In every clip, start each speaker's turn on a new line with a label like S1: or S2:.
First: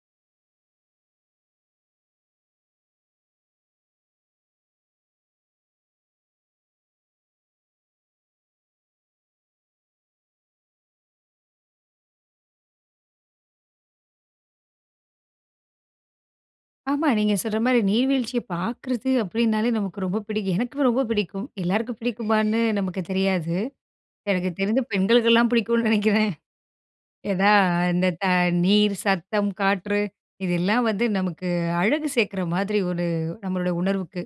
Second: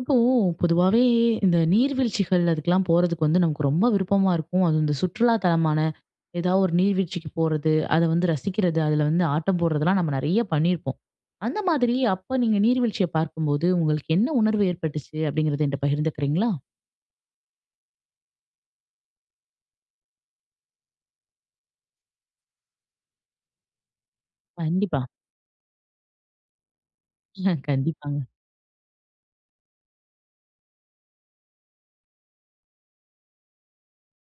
S1: இப்போ பொதுவாவே இந்த நீர்வீழ்ச்சிகள், அதுக்குலாம் போறதுக்கு வந்து நமக்கு ரொம்ப விருப்பமா இருக்கும். அதுவும் இந்த சுற்றுலா தலமான ஏதாவது ஒரு நீர்வீழ்ச்சிக்குப் போறது, அத வந்து ரசிக்கிறது, அதுல வந்து ஆட்டம் போட்றதெல்லாம் நம்ம நெறைய பண்ணியிருப்போம். அந்த மாதிரி, அப்ப நீங்க நீர்வீழ்ச்சிய பார்க்கும்போது உங்களுக்கு என்ன உணர்வு ஏற்பட்டுச்சு? அப்படிங்கிறது என்கிட்ட பகிர்ந்துக்கிறீங்களா?
S2: ஆமா நீங்க சொல்ற மாரி நீர்வீழ்ச்சிய பாக்குறது அப்டினாலே நமக்கு ரொம்ப பிடிக்கும். எனக்கு ரொம்ப பிடிக்கும். எல்லாருக்கும் பிடிக்குமான்னு நமக்கு தெரியாது. எனக்கு தெரிந்து
S1: கண்டிப்பா.
S2: பெண்களுக்கெல்லாம் புடிக்கும்னு நெனைக்கிறேன் ஏதா இந்த
S1: கண்டிப்பாங்க.
S2: நீர், சத்தம், காற்று, இதெல்லாம் வந்து நமக்கு அழகு சேர்க்குற மாதிரி ஒரு நம்மளுடைய உணர்வுக்கு.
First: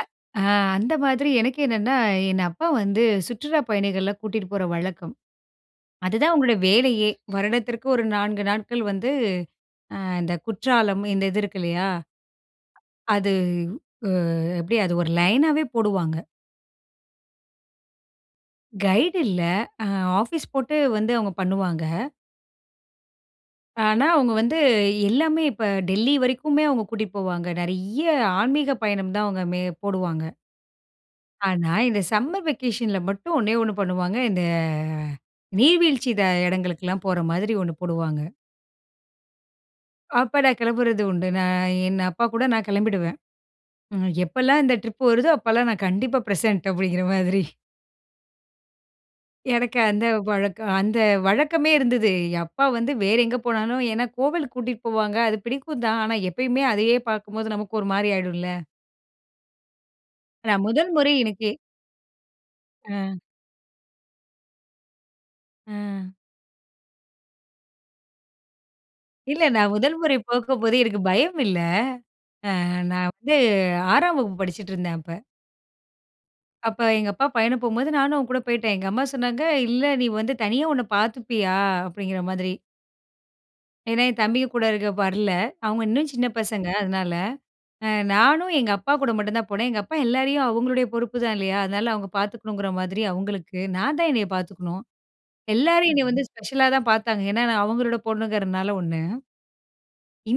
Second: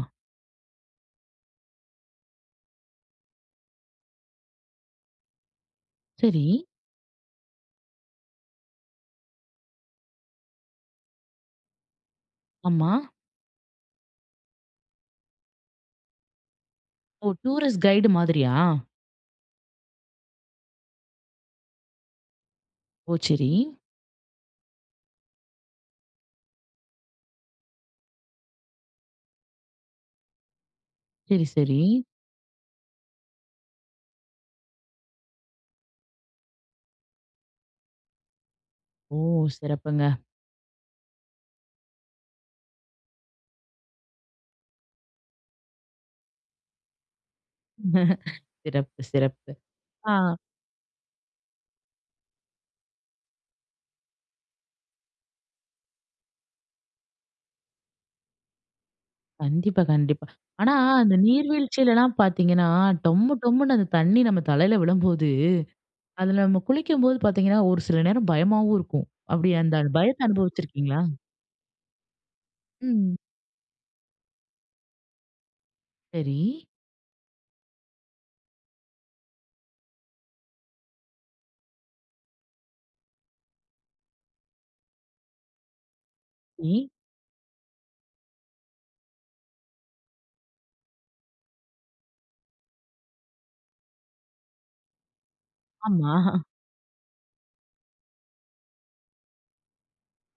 S2: அ அந்த மாதிரி எனக்கு என்னென்னா, என் அப்பா வந்து சுற்றுலாப் பயணிகள கூட்டிட்டு போற வழக்கம். அதுதான்
S1: சரி.
S2: அவுங்களுடைய வேலையே. வருடத்திற்கு ஒரு 4 நாட்கள் வந்து இந்த குற்றாலம் இந்த இது இருக்கு இல்லையா?
S1: ஆமா.
S2: அது அ எப்டி அது ஒரு லைனாவே போடுவாங்க.
S1: ஒ! டூரிஸ்ட கைடு மாதிரியா.
S2: கைடு இல்ல அ ஆஃபீஸ் போட்டு வந்து அவுங்க பண்ணுவாங்க.
S1: ஓ! சரி.
S2: ஆனா அவுங்க வந்து எல்லாமே இப்ப டெல்லி வரைக்குமே, அவுங்க கூட்டிட்டு போவாங்க. நெறைய ஆன்மீக பயணம் தான் அவங்க மே போடுவாங்க.
S1: சரி,
S2: ஆனா
S1: சரி.
S2: இந்த சம்மர் வெகேஷன்ல மட்டும் ஒன்னே 1 பண்ணுவாங்க. இந்த நீர்வீழ்ச்சி இத இடங்களுக்கெல்லாம் போற மாதிரி 1 போடுவாங்க.
S1: ஓ! சிறப்புங்க.
S2: அப்ப நான் கிளம்புறது உண்டு. நான் என் அப்பாகூட நான் கிளம்பிடுவேன். ம் எப்பலாம் இந்த ட்ரிப் வருதோ! அப்பலாம் நான் கண்டிப்பா பிரசன்ட் அப்பிடிங்கிற மாதிரி.
S1: சிறப்பு, சிறப்பு.
S2: எனக்கு அந்த
S1: ஆ.
S2: பழக்கம் அந்த வழக்கமே இருந்தது. அப்பா வந்து வேற எங்க போனாலும் ஏன்னா கோவிலுக்கு கூட்டிட்டு போவாங்க. அது பிடிக்கும் தான். ஆனா எப்பயுமே அதையே பார்க்கும்போது நமக்கு ஒரு மாதிரி ஆயிடும்ல.
S1: கண்டிப்பா, கண்டிப்பா.
S2: நான்
S1: ஆனா
S2: முதல்முறை
S1: அந்த
S2: எனக்கு
S1: நீர்வீழ்ச்சிலலாம் பார்த்தீங்கன்னா,
S2: ஆ.
S1: டொம்மு, டொம்முன்னு அந்த தண்ணீ நம் தலையில விழும்போது,
S2: ஆ.
S1: அதில நம்ம குளிக்கும்போது பார்த்தீங்கன்னா, ஒரு சில நேரம் பயமாவும் இருக்கும்.
S2: இல்ல
S1: அப்பிடி
S2: நான்
S1: அந்த
S2: முதல்முறை
S1: பயத்த
S2: போகும்போது, எனக்கு
S1: அனுபவிச்சிருக்கிறீங்களா?
S2: பயம் இல்ல. அ நான்
S1: ம்.
S2: வந்து 6 ஆம் வகுப்பு படிச்சுட்ருந்தேன் அப்ப.
S1: சரி.
S2: அப்ப எங்க அப்பா பயணம் போம்போது நானும் அவன்கூட போயிட்டேன். எங்க அம்மா சொன்னாங்க, இல்ல நீ வந்து தனியா உன்ன பார்த்துப்பியா? அப்டிங்கிற மாதிரி. ஏன்னா, என் தம்பிய கூட இருக்க வரல. அவுங்க இன்னும் சின்ன பசங்க
S1: இ.
S2: அதனால. அ நானும் எங்க அப்பாகூட மட்டுந்தான் போனேன். எங்க அப்பா எல்லாரையும் அவுங்களுடைய பொறுப்புதான் இல்லயா! அதனால அவுங்க பார்த்துக்கணுங்கிற மாதிரி அவுங்களுக்கு. நான் தான் என்னைய பார்த்துக்கணும். எல்லாரும் என்னைய
S1: ஆமா.
S2: வந்து ஸ்பெஷலா தான் பார்த்தாங்க. ஏன்னா, நான் அவுங்களோட பொண்ணுங்கிறனால 1.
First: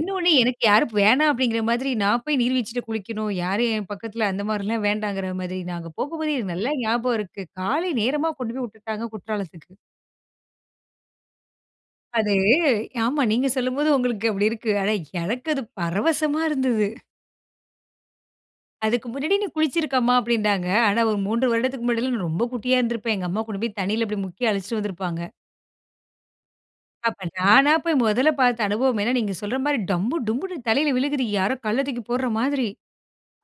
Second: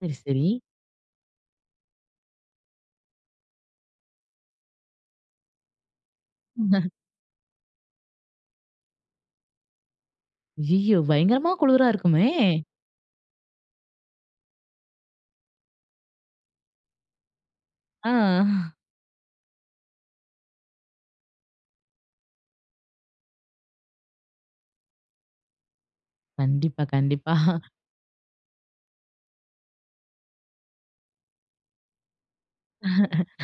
S1: சரி, சரி.
S2: எனக்கு யாரும் வேணா அப்டிங்கிற மாதிரி நான் போய் நீர் வீழ்ச்சில குளிக்கணும், யாரும் என் பக்கத்தில அந்தமாரிலாம் வேண்டாங்கிறமாரி. நாங்க போகும்போதே எனக்கு நல்லா ஞாபகம் இருக்கு. காலை நேரமா கொண்டு போய் விட்டுட்டாங்க. குற்றாலத்துக்கு.
S1: ஐயய்யோ! பயங்கரமா குளிரா இருக்குமே.
S2: அது, ஆமா நீங்க சொல்லும்போது உங்களுக்கு அப்படி இருக்கு. ஆனா எனக்கு அது பரவசமா இருந்தது.
S1: ஆ.
S2: அதுக்கு முன்னாடி நீ குளிச்சிருக்கம்மா அப்படின்னாங்க. ஆனா ஒரு 3 வருடத்துக்கு முன்னாடில்லாம் நான் ரொம்ப குட்டியா இருந்திருப்பேன். எங்க அம்மா கொண்டு போய் தண்ணியில இப்படி முக்கி அழச்சுட்டு வந்திருப்பாங்க.
S1: கண்டிப்பா,
S2: அப்ப
S1: கண்டிப்பா.
S2: நானா போய் முதல்ல பார்த்த அனுபவம் ஏன்னா நீங்க சொல்ற மாரி டம்பு, டொம்புன்னு தலையில விழுகுது. யாரோ கல்ல தூக்கி போடுற மாதிரி.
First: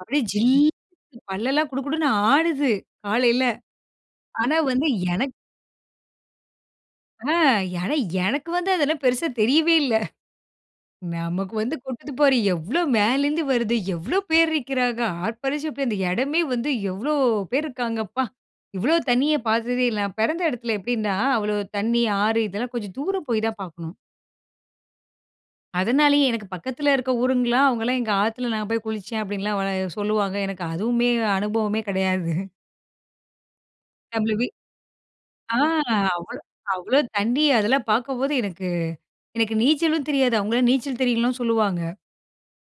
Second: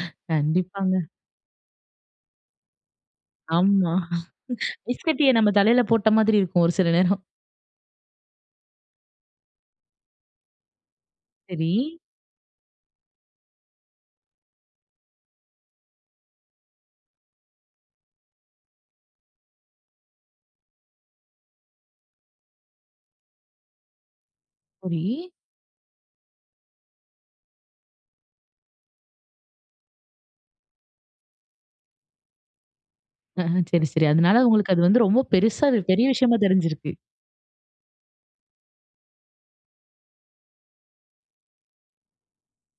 S2: அப்படியே
S1: கண்டிப்பாங்க.
S2: ஜில்லுன்னு பல்லெல்லாம் குடு குடுன்னு ஆடுது காலையில.
S1: ஆமா.
S2: ஆனா வந்து
S1: ஐஸ்கட்டிய
S2: எனக்கு
S1: நம்ம தலையில போட்ட மாதிரி இருக்கும் ஒரு சில நேரம்.
S2: அ. ஆனா எனக்கு வந்து அதெல்லாம் பெருசா தெரியவே இல்லை. நமக்கு
S1: சரி.
S2: வந்து கொட்டுது பாரு எவ்வளவு மேலேருந்து வருது. எவ்வளவு பேர் இருக்கிறாங்க. ஆர்ப்பரிசப்ப அந்த இடமே வந்து எவ்வளோ பேர் இருக்காங்க அப்பா. இவ்வளோ தண்ணிய பார்த்ததே இல்ல. நான் பெறந்த இடத்தில எப்படின்னா அவ்வளவு தண்ணி ஆறு இதெல்லாம் கொஞ்சம் தூரம் போய் தான் பார்க்கணும்.
S1: சரி.
S2: அதனாலேயே எனக்கு பக்கத்தில இருக்க ஊருங்களா அவங்கள்லாம் எங்க ஆத்தில நான் போய் குளிச்சேன் அப்டின்லாம் உள சொல்லுவாங்க. எனக்கு அதுவுமே அனுபவமே கெடையாது.
S1: அஹம். சரி, சரி. அதனால
S2: [unintelligible]
S1: உங்களுக்கு அது வந்து ரொம்ப
S2: ஆ.
S1: பெருசா அது பெரிய விஷயமா
S2: அவ்வளோ,
S1: தெரிஞ்சிருக்கு.
S2: அவ்வளோ தண்ணி அதெல்லாம் பார்க்கும்போது, எனக்கு எனக்கு நீச்சலும் தெரியாது. அவங்கல்லாம் நீச்சல் தெரியும்ல்லாம் சொல்லுவாங்க.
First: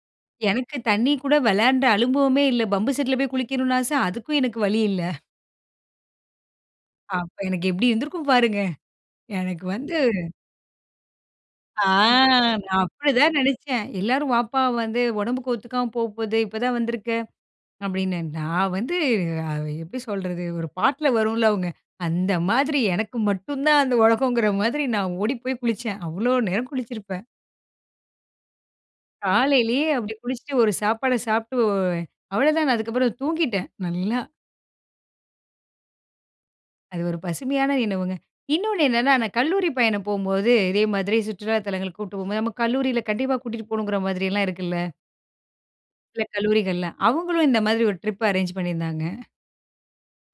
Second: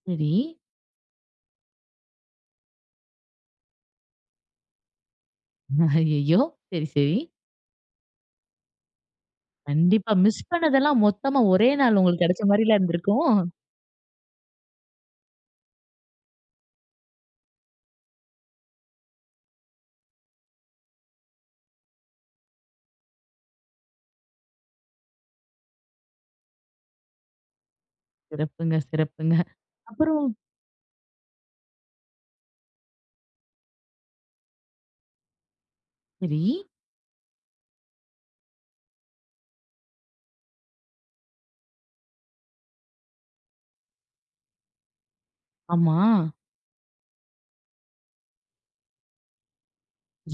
S1: சரி.
S2: எனக்கு தண்ணீ கூட விளையாண்ட அனுபவமே இல்ல. பம்பு செட்ல போய் குளிக்கணுனு ஆச. அதுக்கும் எனக்கு வழி இல்ல
S1: அய்யய்யோ! சரி, சரி.
S2: அப்ப எனக்கு எப்பிடி இருந்திருக்கும் பாருங்க. எனக்கு வந்து
S1: கண்டிப்பா. மிஸ் பண்ணதெல்லாம் மொத்தமா ஒரே
S2: ஆ.
S1: நாள் உங்களுக்கு கிடைச்சமாரில்ல
S2: நான்
S1: இருந்திருக்கும்
S2: அப்பதான் நினைச்சேன். எல்லாரும் வாப்பா! வந்து உடம்புக்கு ஒத்துக்காம போப்போது இப்ப தான் வந்துருக்க! அப்பிடின்னு, நான் வந்து அ எப்பிடி சொல்றது? ஒரு பாட்ல வரும்ல அவுங்க. அந்த மாதிரி எனக்கு மட்டும் தான் அந்த உலகங்கிற மாதிரி, நான் ஓடி போய் குளிச்சேன். அவ்ளோ நேரம் குளிச்சிருப்பேன்.
S1: சிறப்புங்க, சிறப்புங்க.
S2: காலையிலேயே அப்பிடி
S1: அப்புறம்.
S2: குளிச்சிட்டு ஒரு சாப்பாட சாப்பிட்டு, அவளதான அதுக்கப்பறம் தூங்கிட்டேன், நல்லா.
S1: சரி.
S2: அது ஒரு பசுமையான நினவுங்க. இன்னொன்னு என்னன்னா, நான் கல்லூரி பயணம் போம்போது, இதேமாதிரி சுற்றுலா தலங்களுக்கு கூட்டு போம்போது, நம்ம கல்லூரியில கண்டிப்பா கூட்டிட்டு போணுங்கிற மாதிரியெல்லாம் இருக்குல்ல.
S1: ஆமா.
S2: சில கல்லூரிகள்ல. அவுங்களும் இந்த மாதிரி ஒரு ட்ரிப் அரேஞ்சு பண்ணியிருந்தாங்க.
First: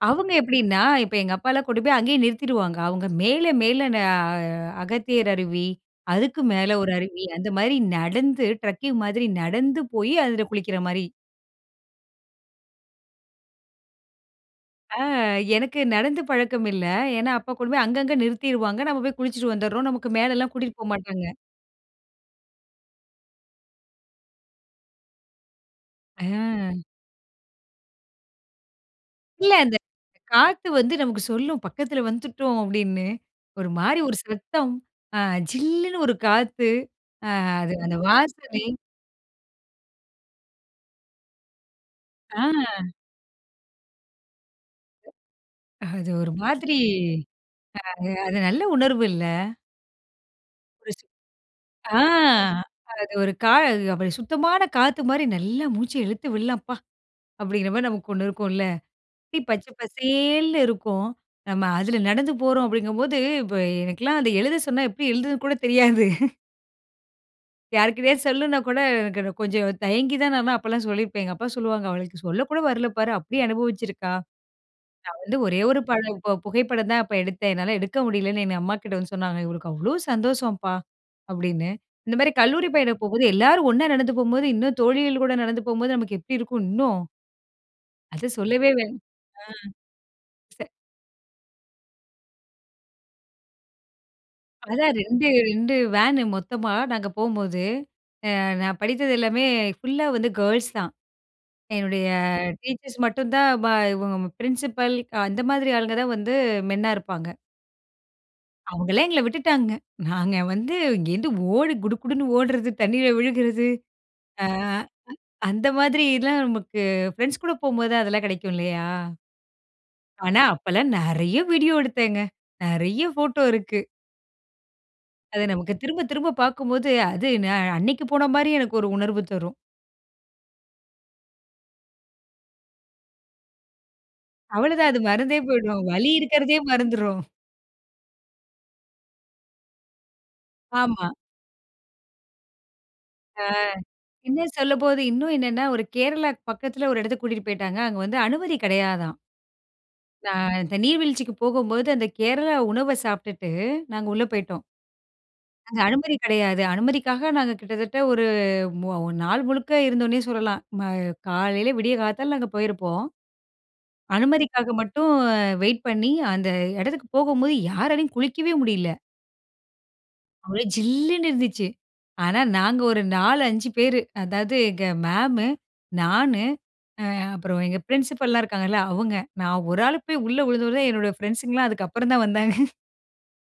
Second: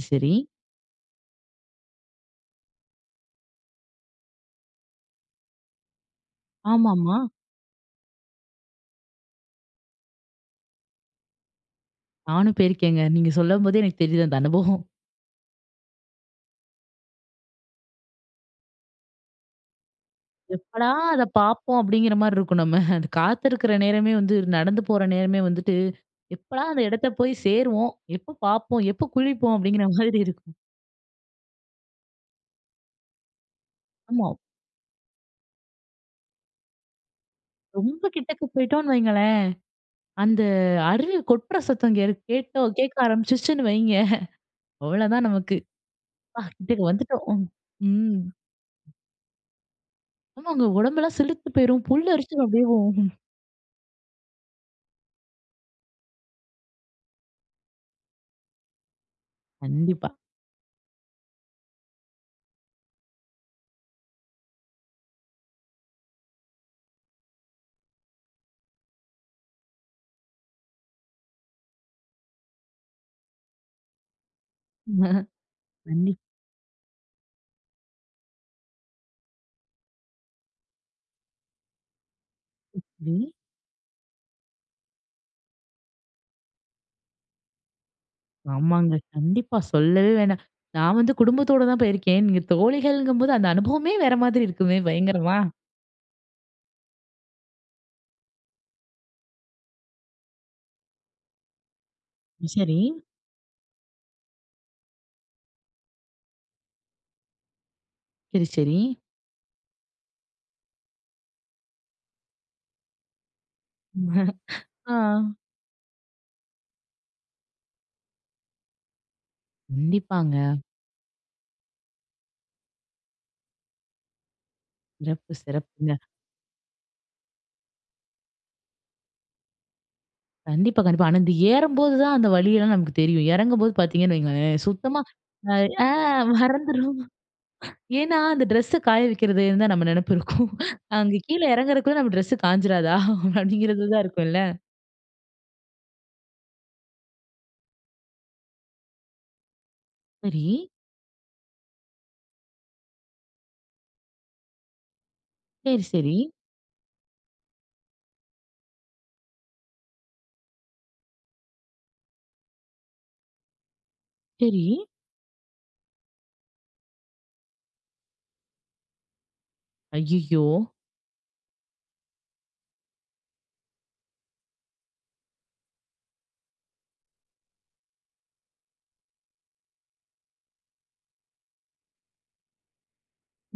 S2: அவுங்க
S1: சரி.
S2: எப்பிடின்னா, இப்ப எங்க அப்பாலாம் கூட்டு போய் அங்கயே நிறுத்திடுவாங்க. அவுங்க மேல, மேல அ அகத்தியர் அருவி, அதுக்கு மேல ஒரு
S1: ஆமாமா.
S2: அருவி, அந்தமாரி நடந்து ட்ரக்கிங் மாதிரி நடந்து போய் அதில குளிக்கிறமாரி.
S1: நானும் போயிருக்கேங்க. நீங்க சொல்லும்போதே எனக்கு தெரியுது அந்த அனுபவம்.
S2: ஆ. எனக்கு நடந்து பழக்கம் இல்ல. ஏன்னா, அப்பா கொண்டுபோயி அங்கங்க நிறுத்திருவாங்க. நம்ம போயி குளிச்சுட்டு வந்துர்றோம், நமக்கு மேலேலாம் கூட்டிட்டு போ
S1: எப்படா அத
S2: மாட்டாங்க.
S1: பார்ப்போம் அப்பிடிங்கற மாரி இருக்கும். நம்ம அந்த காத்திருக்கிற நேரமே வந்து நடந்து போற நேரமே வந்துட்டு, எப்படா! அந்த
S2: ஆ.
S1: இடத்த போயி சேருவோம், எப்போ பார்ப்போம், எப்போ
S2: இல்ல.
S1: குளிப்போம்,
S2: அந்த
S1: அப்பிடிங்கிற மாதிரி இருக்கும்.
S2: காத்து வந்து நமக்கு சொல்லும், "பக்கத்தில வந்துட்டோம்" அப்பிடின்னு ஒருமாரி ஒரு
S1: ஆமா.
S2: சத்தம் ஆ ஜில்லுன்னு ஒரு காத்து, ஆ அது அந்த
S1: ரொம்ப கிட்டக்கு
S2: வாசனை.
S1: போயிட்டோன்னு வைங்கோளேன்! அந்த அருவி கொட்ற சத்தம் இங்கே [unintelligible]
S2: ஆ.
S1: கேட்டோ, கேட்க ஆரம்பிச்சுருச்சுன்னு வைங்க அவ்வளவு தான் நமக்கு
S2: அது ஒரு
S1: அ
S2: மாதிரி,
S1: கிட்டக்க வந்துட்டோம் ம்,
S2: அ அது,
S1: ம்.
S2: அது நல்ல உணர்வு இல்ல.
S1: ஆமாங்க.
S2: [unintelligible]
S1: உடம்பெல்லாம் சிலிர்த்து போயிரும்.
S2: ஆ,
S1: புல் அரிச்சும் அப்பிடியேவும்.
S2: அது ஒரு கா அப்பிடி சுத்தமான காத்துமாரி நல்லா மூச்ச இழுத்து விட்லாம்ப்பா, அப்பிடிங்கிற மாரி நமக்கு ஒண்ணு இருக்குன்ல. பச்ச
S1: கண்டிப்பா.
S2: பசேல்னு இருக்கும். நம்ம அதில நடந்து போறோம் அப்பிடிங்கம்போது, இப்ப எனக்கெல்லாம் அத எழுத சொன்னா எப்பிடி எழுதுறதுன்னு கூட தெரியாது. யாருக்கிட்டயாவது சொல்லணுன்னா கூட எனக்கு கொஞ்சம் தயங்கி தான் நான் அப்பல்லாம் சொல்லியிருப்பேன். எங்க அப்பா சொல்லுவாங்க, "அவளுக்கு சொல்ல கூட வரல பாரு! அப்பிடி அனுபவச்சியிருக்கா!" நான் வந்து ஒரே ஒரு
S1: தண்ணி.
S2: படம், இப்ப புகைப்படந்தான் அப்ப எடுத்தேன். என்னால எடுக்க முடியலன்னு எங்க அம்மாகிட்ட வந்து சொன்னாங்க. இவளுக்கு அவ்ளோ சந்தோஷம்பா! அப்பிடின்னு. இந்த மாரி கல்லூரி பயணம்
S1: எப்படி?
S2: போகும்போது எல்லோரும் ஒன்னா நடந்து போம்போது, இன்னும் தோழிகள் கூட நடந்து போம்போது நமக்கு எப்பிடி இருக்கும் இன்னும். அது சொல்லவே வே அ.
S1: ஆமாங்க. கண்டிப்பா, சொல்லவே வேணாம்.
S2: சரி.
S1: நான் வந்து குடும்பத்தோட தான் போயிருக்கேன். நீங்க தோழிகள்ங்கம் போது அந்த அனுபவமே வேற மாதிரி இருக்குமே!
S2: அதான் ரெண்டு,
S1: பயங்கரமா
S2: ரெண்டு வேனு மொத்தமா நாங்க போம்போது. அ நான் படித்தது எல்லாமே ஃபுல்லா வந்து கேர்ள்ஸ் தான். என்னுடைய
S1: சரி.
S2: டீச்சர்ஸ் மட்டும் தான் பா இவுங்க பிரின்சிபல் அ அந்த மாதிரி ஆளுங்க தான் வந்து மென்னா இருப்பாங்க.
S1: சரி, சரி.
S2: அவுங்களே எங்கள விட்டுட்டாங்க. நாங்க வந்து இங்கே இருந்து ஓடி குடுகுடுன்னு ஓட்றது, தண்ணீல விழுகுறது, அ
S1: ஆ.
S2: அந்த மாதிரி எல்லாம் நமக்கு பிரெண்ட்ஸ்கூட போம்போதுதான் அதெல்லாம் கிடைக்கும் இல்லயா! ஆனா,
S1: கண்டிப்பாங்க.
S2: அப்பல்லாம் நெறைய வீடியோ எடுத்தேங்க. நெறைய போட்டோ இருக்கு.
S1: சிறப்பு,
S2: அது நமக்கு
S1: சிறப்புங்க.
S2: திரும்ப, திரும்ப பார்க்கும்போது, அது நான் அன்னக்கிப் போனமாரி எனக்கு ஒரு உணர்வு தரும்.
S1: கண்டிப்பா, கண்டிப்பா. ஆனா இந்த ஏறும்போது தான் அந்த வலியெல்லாம் நமக்கு தெரியும். இறங்கும்போது பார்த்தீங்கன்னு வையுங்களேன்!
S2: அவ்ளவதான் அது
S1: சுத்தமா
S2: மறந்தே
S1: அ,
S2: போயிடும்.
S1: ஆ
S2: வலி இருக்கிறதே
S1: மறந்துருவோம்
S2: மறந்துரும்.
S1: ஏன்னா, அந்த ட்ரெஸ்ஸ காய வைக்கிறதுந்தான் நம்ம நினைப்பு இருக்கும்.
S2: ஆமா.
S1: அங்க கீழ இறங்குறதுக்குள்ள நம்ம ட்ரெஸ்ஸு காய்ஞ்சிராதா!
S2: ஆ
S1: அப்பிடிங்கிறது தான் இருக்கும்ல
S2: இன்னும் சொல்லும்போது இன்னும் என்னன்னா, ஒரு கேரளாக்கு பக்கத்தில ஒரு இடத்துக்கு கூட்டிட்டு போயிட்டாங்க. அங்க வந்து அனுமதி கிடையாதாம்.
S1: சரி.
S2: நான் இந்த நீர் வீழ்ச்சிக்கு போகும்போது அந்த கேரளா உணவ சாப்பிட்டுட்டு, நாங்க உள்ள போயிட்டோம்.
S1: சரி,
S2: அங்க அனுமதி
S1: சரி.
S2: கிடையாது. அனுமதிக்காக நாங்க கிட்டத்தட்ட ஒரு மு நாள் முழுக்க இருந்தோன்னே சொல்லலாம். ம காலையில விடிய காத்தால அங்க போயிருப்போம்.
S1: சரி.
S2: அனுமதிக்காக மட்டும் வெயிட் பண்ணி, அந்த இடத்துக்கு போகும்போது யாராலையும் குளிக்கவே முடியல.
S1: ஐய்யயோ!
S2: ஒரே ஜில்லுன்னு இருந்துச்சு. ஆனா நாங்க ஒரு 4, 5 பேரு, அதாவது எங்க மேம்மு, நானு, ஆ அப்புறம் எங்க பிரின்சிபல்லாம் இருக்காங்கள்ள, அவுங்க. நான் 1 ஆளு போய் உள்ள விழுந்தோடன தான், என்னுடைய ஃபிரெண்ட்ஸ்ங்கலாம், அதுக்கு அப்புறம் தான் வந்தாங்க.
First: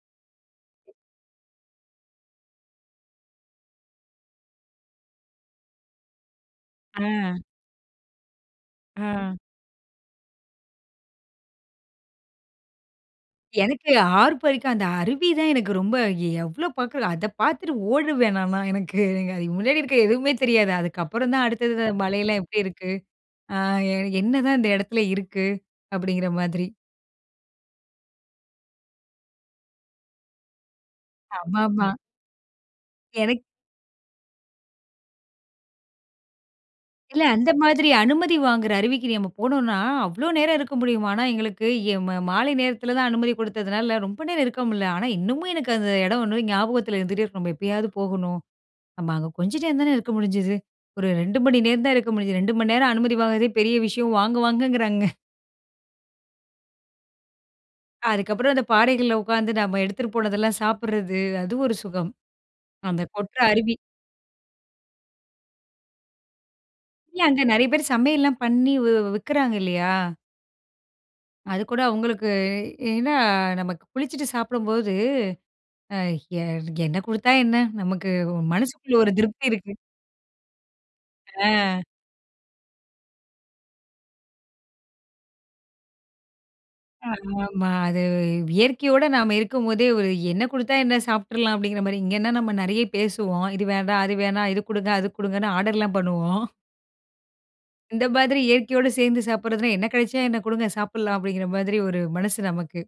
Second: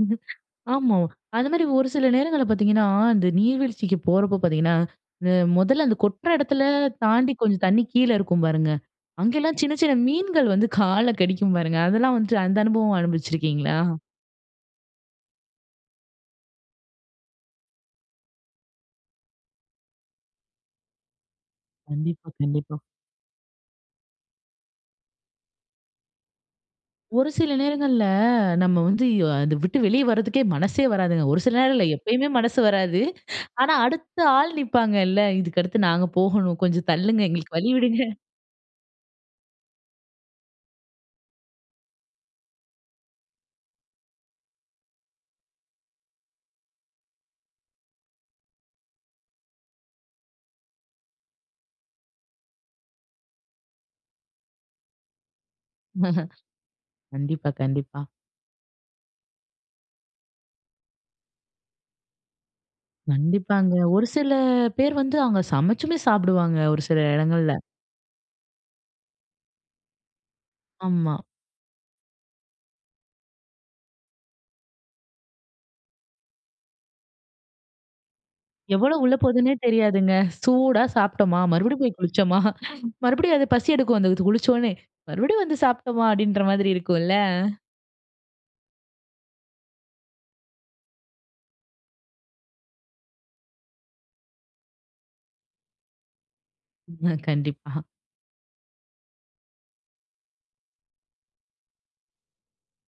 S1: ம் ஆமா அந்த மாதிரி ஒரு சில நேரங்கள்ள பாத்தீங்கன்னா, அந்த நீர்வீழ்ச்சிக்கு போறப்ப பாத்தீங்கன்னா, அந்த மொதல்ல அந்த கொட்டுற எடத்தில தாண்டி
S2: ஆ.
S1: கொஞ்சம் தண்ணீ கீழே இருக்கும் பாருங்க,
S2: ஆ.
S1: அங்கல்லாம் சின்ன சின்ன மீன்கள் வந்து கால கடிக்கும் பாருங்க. அதெல்லாம் வந்துட்டு, அந்த அனுபவம் அனுபவிச்சிருக்கீங்களா?
S2: எனக்கு ஆர்பரிக்கும் அந்த அருவி தான் எனக்கு ரொம்ப எவ் எவ்வளோ பாக்கிறது? அதை பாத்துட்டு ஓடுருவேன் நான்லாம். எனக்கு அங்க அ முன்னாடி இருக்க எதுவுமே தெரியாது. அதுக்கப்புறம் தான் அடுத்தது அந்த
S1: கண்டிப்பா,
S2: மலையெல்லாம் எப்படி
S1: கண்டிப்பா.
S2: இருக்கு? அ என்னதான் இந்த இடத்தில இருக்கு? அப்படிங்கிற மாதிரி.
S1: ஒரு சில நேரங்கள்ள, நம்ம வந்து, இ அதை விட்டு வெளிய வர்றதுக்கே மனசே வராதுங்க. ஒரு சில நேரம் இல்ல,
S2: ஆமாமா.
S1: எப்பயுமே மனசு வராது.
S2: எனக்
S1: ஆனா அடுத்த ஆள் நிப்பாங்கல்ல, இதுக்கு அடுத்து நாங்க போகணும். கொஞ்சம்
S2: இல்ல
S1: தள்ளுங்க,
S2: அந்த
S1: எங்களுக்கு
S2: மாதிரி
S1: வழிவிடுங்க.
S2: அனுமதி வாங்குற அருவிக்கு நம்ம போனோன்னா, அவ்ளோ நேரம் இருக்க முடியுமான்னா? எங்களுக்கு எ மா மாலை நேரத்தில தான் அனுமதி கொடுத்ததுனால, ரொம்ப நேரம் இருக்க முடில. ஆனா, இன்னமும் எனக்கு அந்த எடம் 1 ஞாபகத்தில இருந்துட்டே இருக்கும். நம்ம எப்பயாவது போகணும். நம்ம அங்க கொஞ்சம் டைம் தானே இருக்க முடிஞ்சுது. ஒரு 2 மணி நேரம் தான் இருக்க முடிஞ்சது. 2 மணி நேரம் அனுமதி வாங்குறதே பெரிய விஷயம். வாங்க வாங்கங்கிறாங்க.
S1: கண்டிப்பா, கண்டிப்பா.
S2: அதுக்கப்புறம் அந்த பாறைகள்ல உட்காந்து, நம்ம எடுத்துட்டு போனதெல்லாம் சாப்பிடுறது. அது ஒரு சுகம்! அந்த கொட்ற
S1: கண்டிப்பாங்க.
S2: அருவி
S1: ஒரு சில பேர் வந்து, அவங்க சமைச்சுமே சாப்பிடுவாங்க ஒரு சில
S2: இல்லை, அங்க
S1: எடங்கள்ல.
S2: நெறைய பேர் சமையல்லாம் பண்ணி வி விற்கிறாங்க இல்லையா?
S1: ஆமா.
S2: அது கூட அவங்களுக்கு ஏன்னா, நமக்கு குளிச்சுட்டு சாப்பிடும்போது அ என் என்ன குடுத்தா என்ன? நமக்கு மனசுக்குள்ள
S1: எவ்வளவு
S2: ஒரு
S1: உள்ள
S2: திருப்தி
S1: போதுன்னே
S2: இருக்கு.
S1: தெரியாதுங்க. "சூடா சாப்ட்டோமா,
S2: அ.
S1: மறுபடியும் போய் குளிச்சோமா, மறுபடியும் அது பசி எடுக்கும், அந்த அது குளிச்சொன்னே. மறுபடியும் வந்து சாப்ட்டோமா." அப்படீன்கிற மாதிரி இருக்கும் இல்ல.
S2: ஆமாமா. அது இயற்கையோட நாம இருக்கும்போதே, "ஒரு என்ன குடுத்தா என்ன? சாப்ட்டுறலாம்." அப்படீங்கிற மாரி. இங்கேன்னா, நம்ம நெறைய பேசுவோம். இது வேண்டாம், அது வேணாம், இது குடுங்க, அது குடுங்கன்னு ஆர்டர்லாம் பண்ணுவோம்.
S1: ம். கண்டிப்பா.
S2: இந்த மாதிரி இயற்கையோடு சேர்ந்து சாப்புடுறதுனா, "என்ன கெடைச்சா என்ன? குடுங்க சாப்புடலாம்." அப்படீங்கிற மாதிரி ஒரு மனசு நமக்கு.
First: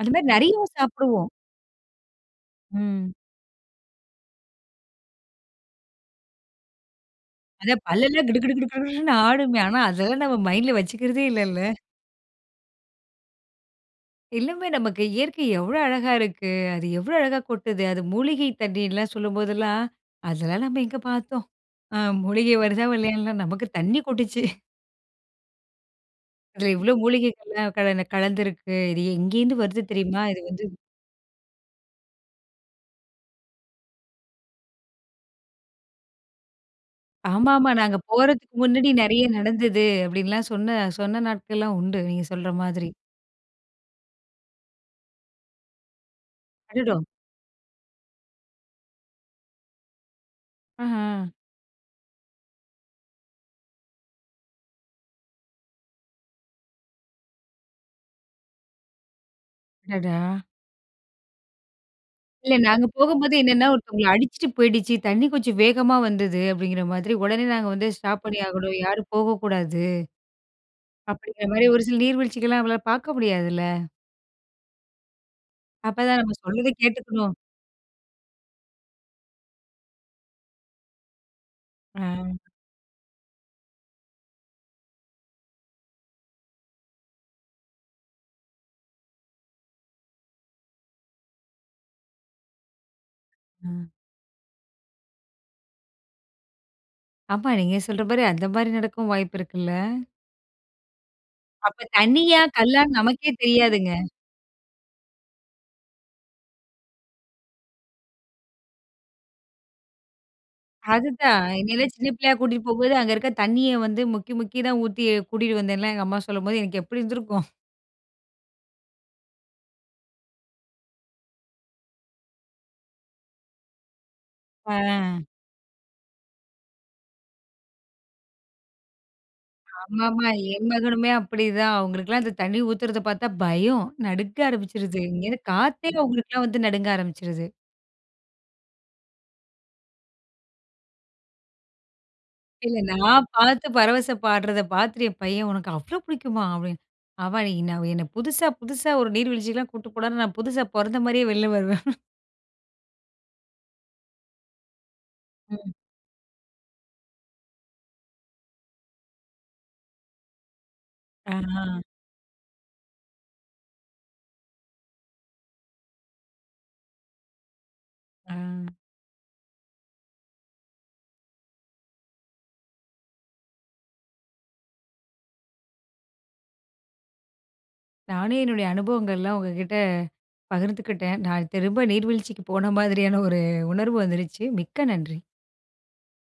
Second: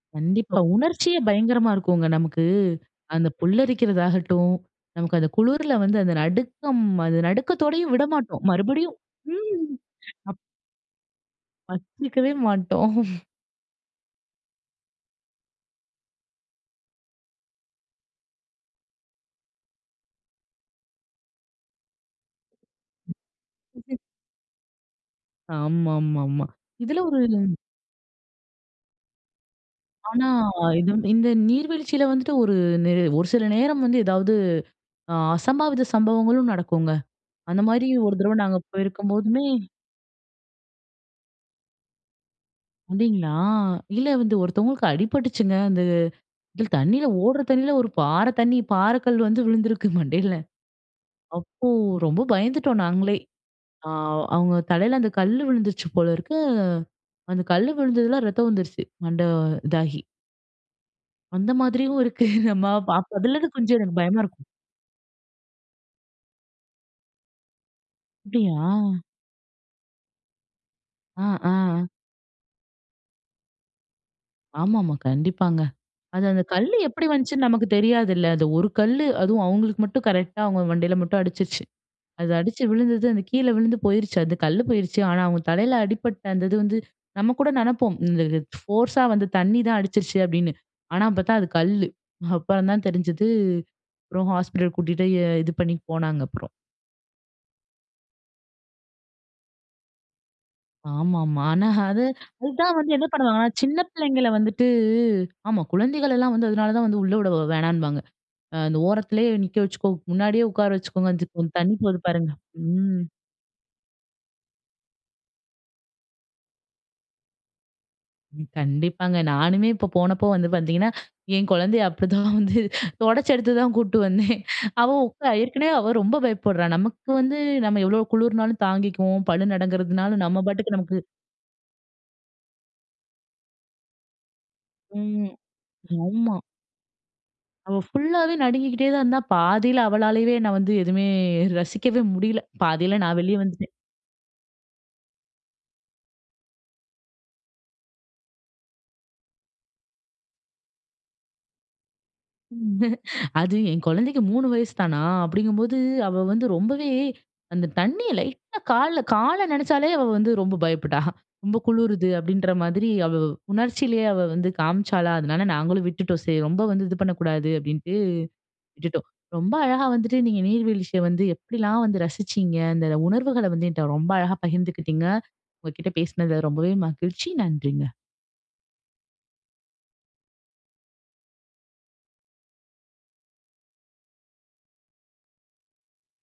S2: அந்த மாரி நெறைய
S1: கண்டிப்பா. உணர்ச்சியே
S2: சாப்புடுவோம்.
S1: பயங்கரமா இருக்கும்ங்க நமக்கு.
S2: ம்.
S1: அந்த புல்லரிக்கிறதாகட்டும், நமக்கு அந்த குளுருல வந்து அந்த நடுக்கம் அது
S2: அதான்
S1: நடுக்கத்தோடையும்
S2: பல்லெல்லாம் கிடு
S1: விடமாட்டோம்.
S2: கிடு கிடு
S1: மறுபடியும்
S2: கிடுன்னு ஆடுமே.
S1: ம்
S2: ஆனா அதெல்லாம் நம்ம
S1: அப்
S2: மைண்டில வச்சுக்கிறதே இல்லைல்ல.
S1: வச்சுக்கவே மாட்டோம்.
S2: எல்லாமே நமக்கு இயற்கை எவ்வளோ அழகா இருக்கு. அது எவ்வளோ அழகா கொட்டுது. அது மூலிகை தண்ணீர்ல்லாம் சொல்லும் போதெல்லாம், அதெல்லாம் நம்ம எங்க பார்த்தோம். அ மூலிகை வருதா வல்லையான்னுலாம் நமக்கு தண்ணி கொட்டுச்சு
S1: ஆமாமாமா.
S2: இதில இவ்வளோ
S1: இதுல ஒரு
S2: மூலிகைகள்லாம் கல கலந்திருக்கு. இது எங்கேருந்து வருது தெரியுமா?
S1: ஆனா
S2: இது வந்து
S1: இது இந்த நீர்வீழ்ச்சியில வந்துட்டு ஒரு நே ஒரு சில நேரம் வந்து எதாவது அ அசம்பாவித சம்பவங்களும் நடக்குங்க. அந்த
S2: ஆமாமா.
S1: மாரி
S2: நாங்க
S1: ஒரு தடவ
S2: போறதுக்கு
S1: நாங்க
S2: முன்னாடி நெறைய
S1: போயிருக்கும்போதுமே
S2: நடந்தது. அப்டின்லாம் சொன்ன சொன்ன நாட்கள்லாம் உண்டு. நீங்க சொல்ற மாதிரி.
S1: அப்டிங்களா? இல்ல வந்து ஒருத்தவங்களுக்கு அடிபட்டுச்சுங்க. அந்த இது தண்ணில
S2: அடடா!
S1: ஓடுற தண்ணில 1 பாறை தண்ணி பாறை கல் வந்து விழுந்திருக்கு மண்டையில.
S2: அஹா.
S1: அப்போ ரொம்ப பயந்துட்டோம் நாங்களே. அ அவங்க தலையில அந்த கல்லு விழுந்துருச்சு போல இருக்கு. அந்த கல்லு விழுந்ததில ரத்தம் வந்துருச்சு. மண்டை இதாகி.
S2: அடடா!
S1: அந்த மாதிரியும் இருக்கு.
S2: இல்ல.
S1: நம்ம
S2: நாங்க
S1: அப் அப்ப
S2: போகும்போது
S1: அதுலருந்து
S2: என்னன்னா,
S1: கொஞ்சம் எனக்கு
S2: ஒருத்தவங்கள
S1: பயமா இருக்கும்.
S2: அடிச்சுட்டு போயிடுச்சு. தண்ணி கொஞ்சம் வேகமா வந்தது. அப்டிங்கிற மாதிரி உடனே நாங்க வந்து ஸ்டாப் பண்ணி
S1: அப்டியா?
S2: ஆகணும். யாரும் போகக்கூடாது.
S1: ஆ.
S2: அப்டிங்கிற மாரி. ஒரு
S1: ஆ.
S2: சில நீர்வீழ்ச்சிகலாம் நம்மளால பார்க்க முடியாதுல்ல.
S1: ஆமாமா. கண்டிப்பாங்க.
S2: அப்ப தான்
S1: அது
S2: நம்ம
S1: அந்த
S2: சொல்றத
S1: கல்லு எப்பிடி
S2: கேட்டுக்கணும்.
S1: வந்துச்சுன்னு நமக்கு தெரியாதுல்ல. அந்த ஒரு கல்லு அதுவும் அவுங்களுக்கு மட்டும் கரெக்ட்டா அவுங்க மண்டைல மட்டும் அடிச்சுருச்சு. அது
S2: ஆ.
S1: அடித்து விழுந்தது, அந்த கீழ விழுந்து போயிருச்சு. அந்த கல்லு போயிருச்சு. ஆனா, அவுங்க தலையில அடிபட்ட அந்த இது வந்து நம்மகூட நினைப்போம். இந்த ஃபோர்ஸா வந்து தண்ணி தான் அடிச்சிருச்சு அப்பிடின்னு. ஆனா பார்த்தா அது கல்லு. அப்புறம் தான் தெரிஞ்சது,
S2: ம்.
S1: அப்புறம் ஹாஸ்பிட்டல் கூட்டிட்டு இது பண்ணி போனாங்க அப்புறம்.
S2: ஆமா, நீங்க சொல்றமாரி, அந்தமாரி நடக்கவும் வாய்ப்பு இருக்குல்ல.
S1: ஆமாமா. ஆனா
S2: அப்ப
S1: அது
S2: தண்ணியா!
S1: அது தான்
S2: கல்லா!
S1: வந்து என்ன
S2: நமக்கே
S1: பண்ணுவாங்கன்னா, சின்ன
S2: தெரியாதுங்க.
S1: பிள்ளைங்கள வந்துட்டு ஆமா குழந்தைகள் எல்லாம் வந்து அதனால தான் வந்து உள்ள விட வேணானும்பாங்க. அ அந்த ஓரத்திலே நிக்க வச்சுக்கோ! முன்னாடியே உட்கார வச்சிக்கோங்க
S2: அதுதான்.
S1: [unintelligible] தண்ணி
S2: என்னையெல்லாம்
S1: போது
S2: சின்ன
S1: பாருங்க!
S2: பிள்ளையா கூட்டிட்டு போம்போது,
S1: ம்.
S2: அங்க இருக்க தண்ணிய வந்து முக்கி, முக்கி தான் ஊத்தி கூட்டிட்டு வந்தேன்லாம் எங்க அம்மா சொல்லும்போது, எனக்கு எப்பிடி இருந்திருக்கும்?
S1: கண்டிப்பாங்க. நானுமே இப்ப போனப்போ வந்து பார்த்தீங்கன்னா, என் குழந்தைய அப்பிடி தான் வந்து துடச்சு எடுத்து தான் கூட்டு வந்தேன்.
S2: ஆ.
S1: அவ உக்கா ஏற்கனவே அவ ரொம்ப பயப்புட்றா! நமக்கு வந்து நம்ம எவ்ளோ குளிர்னாலும் தாங்கிக்குவோம். பல்லு நடுங்கிறதுனாலும்
S2: ஆமாமா.
S1: நம்ம
S2: என்
S1: பாட்டுக்கு நமக்கு
S2: மகனுமே அப்பிடிதான். அவுங்களுக்கெல்லாம் இந்த தண்ணி ஊத்துறதப் பார்த்தா, பயம், நடுக்க ஆரம்பிச்சிருது. இங்க
S1: ம்.
S2: என்ன காத்தே
S1: ஆமா.
S2: அவுங்களுக்கெல்லாம் வந்து நடுங்க ஆரம்பிச்சிருது.
S1: அவ ஃபுல்லாவே நடுங்கிகிட்டே தான் இருந்தா, பாதியில அவளாலயவே நான் வந்து எதுமே ரசிக்கவே முடியல.
S2: இல்ல.
S1: பாதியில நான்
S2: நான்
S1: வெளிய
S2: பார்த்து
S1: வந்துட்டேன்.
S2: பரவச பாடுறத பார்த்துட்டு என் பையன் உனக்கு அவ்ளோ பிடிக்குமா! அவன் அவன் அன்னக்கி நான் என்ன புதுசா புதுசா ஒரு நீர்வீழ்ச்சிக்கெல்லாம் கூட்டுப் போனார்ன்னா, நான் புதுசா பொறந்தமாரியே வெளில வருவேன்.
S1: அது என் குழந்தைக்கு 3 வயசு தானா,
S2: ம்.
S1: அப்பிடிங்கும்போது, அவ வந்து ரொம்பவே அந்த தண்ணிய லைட்டா கால்ல கால நனச்சாலே அவ வந்து ரொம்ப பயப்புட்டா!
S2: ஆ,
S1: ரொம்ப
S2: ஆ.
S1: குளிருது அப்பிடின்ற மாதிரி, அவ உணர்ச்சியிலேயே அவ வந்து காமிச்சாளா! அதனால நாங்களும் விட்டுட்டோம். சரி ரொம்ப வந்து இது பண்ணக்கூடாது, அப்பிடின்ட்டு
S2: ஆ.
S1: விட்டுட்டோம். ரொம்ப அழகா வந்துட்டு, நீங்க நீர்வீழ்ச்சிய வந்து எப்பிடிலாம் வந்து ரசிச்சிங்க, அந்த உணர்வுகள வந்து என்ட்ட ரொம்ப அழகா பகிர்ந்துக்கிட்டீங்க. உங்க கிட்ட பேசினதுல ரொம்பவே மகிழ்ச்சி. நன்றிங்க.
S2: நானும் என்னுடைய அனுபவங்கள்லாம் உங்கக்கிட்ட பகிர்ந்துக்கிட்டேன். நான் திரும்ப நீர்வீழ்ச்சிக்கு போன மாதிரியான ஒரு உணர்வு வந்துருச்சு. மிக்க நன்றி.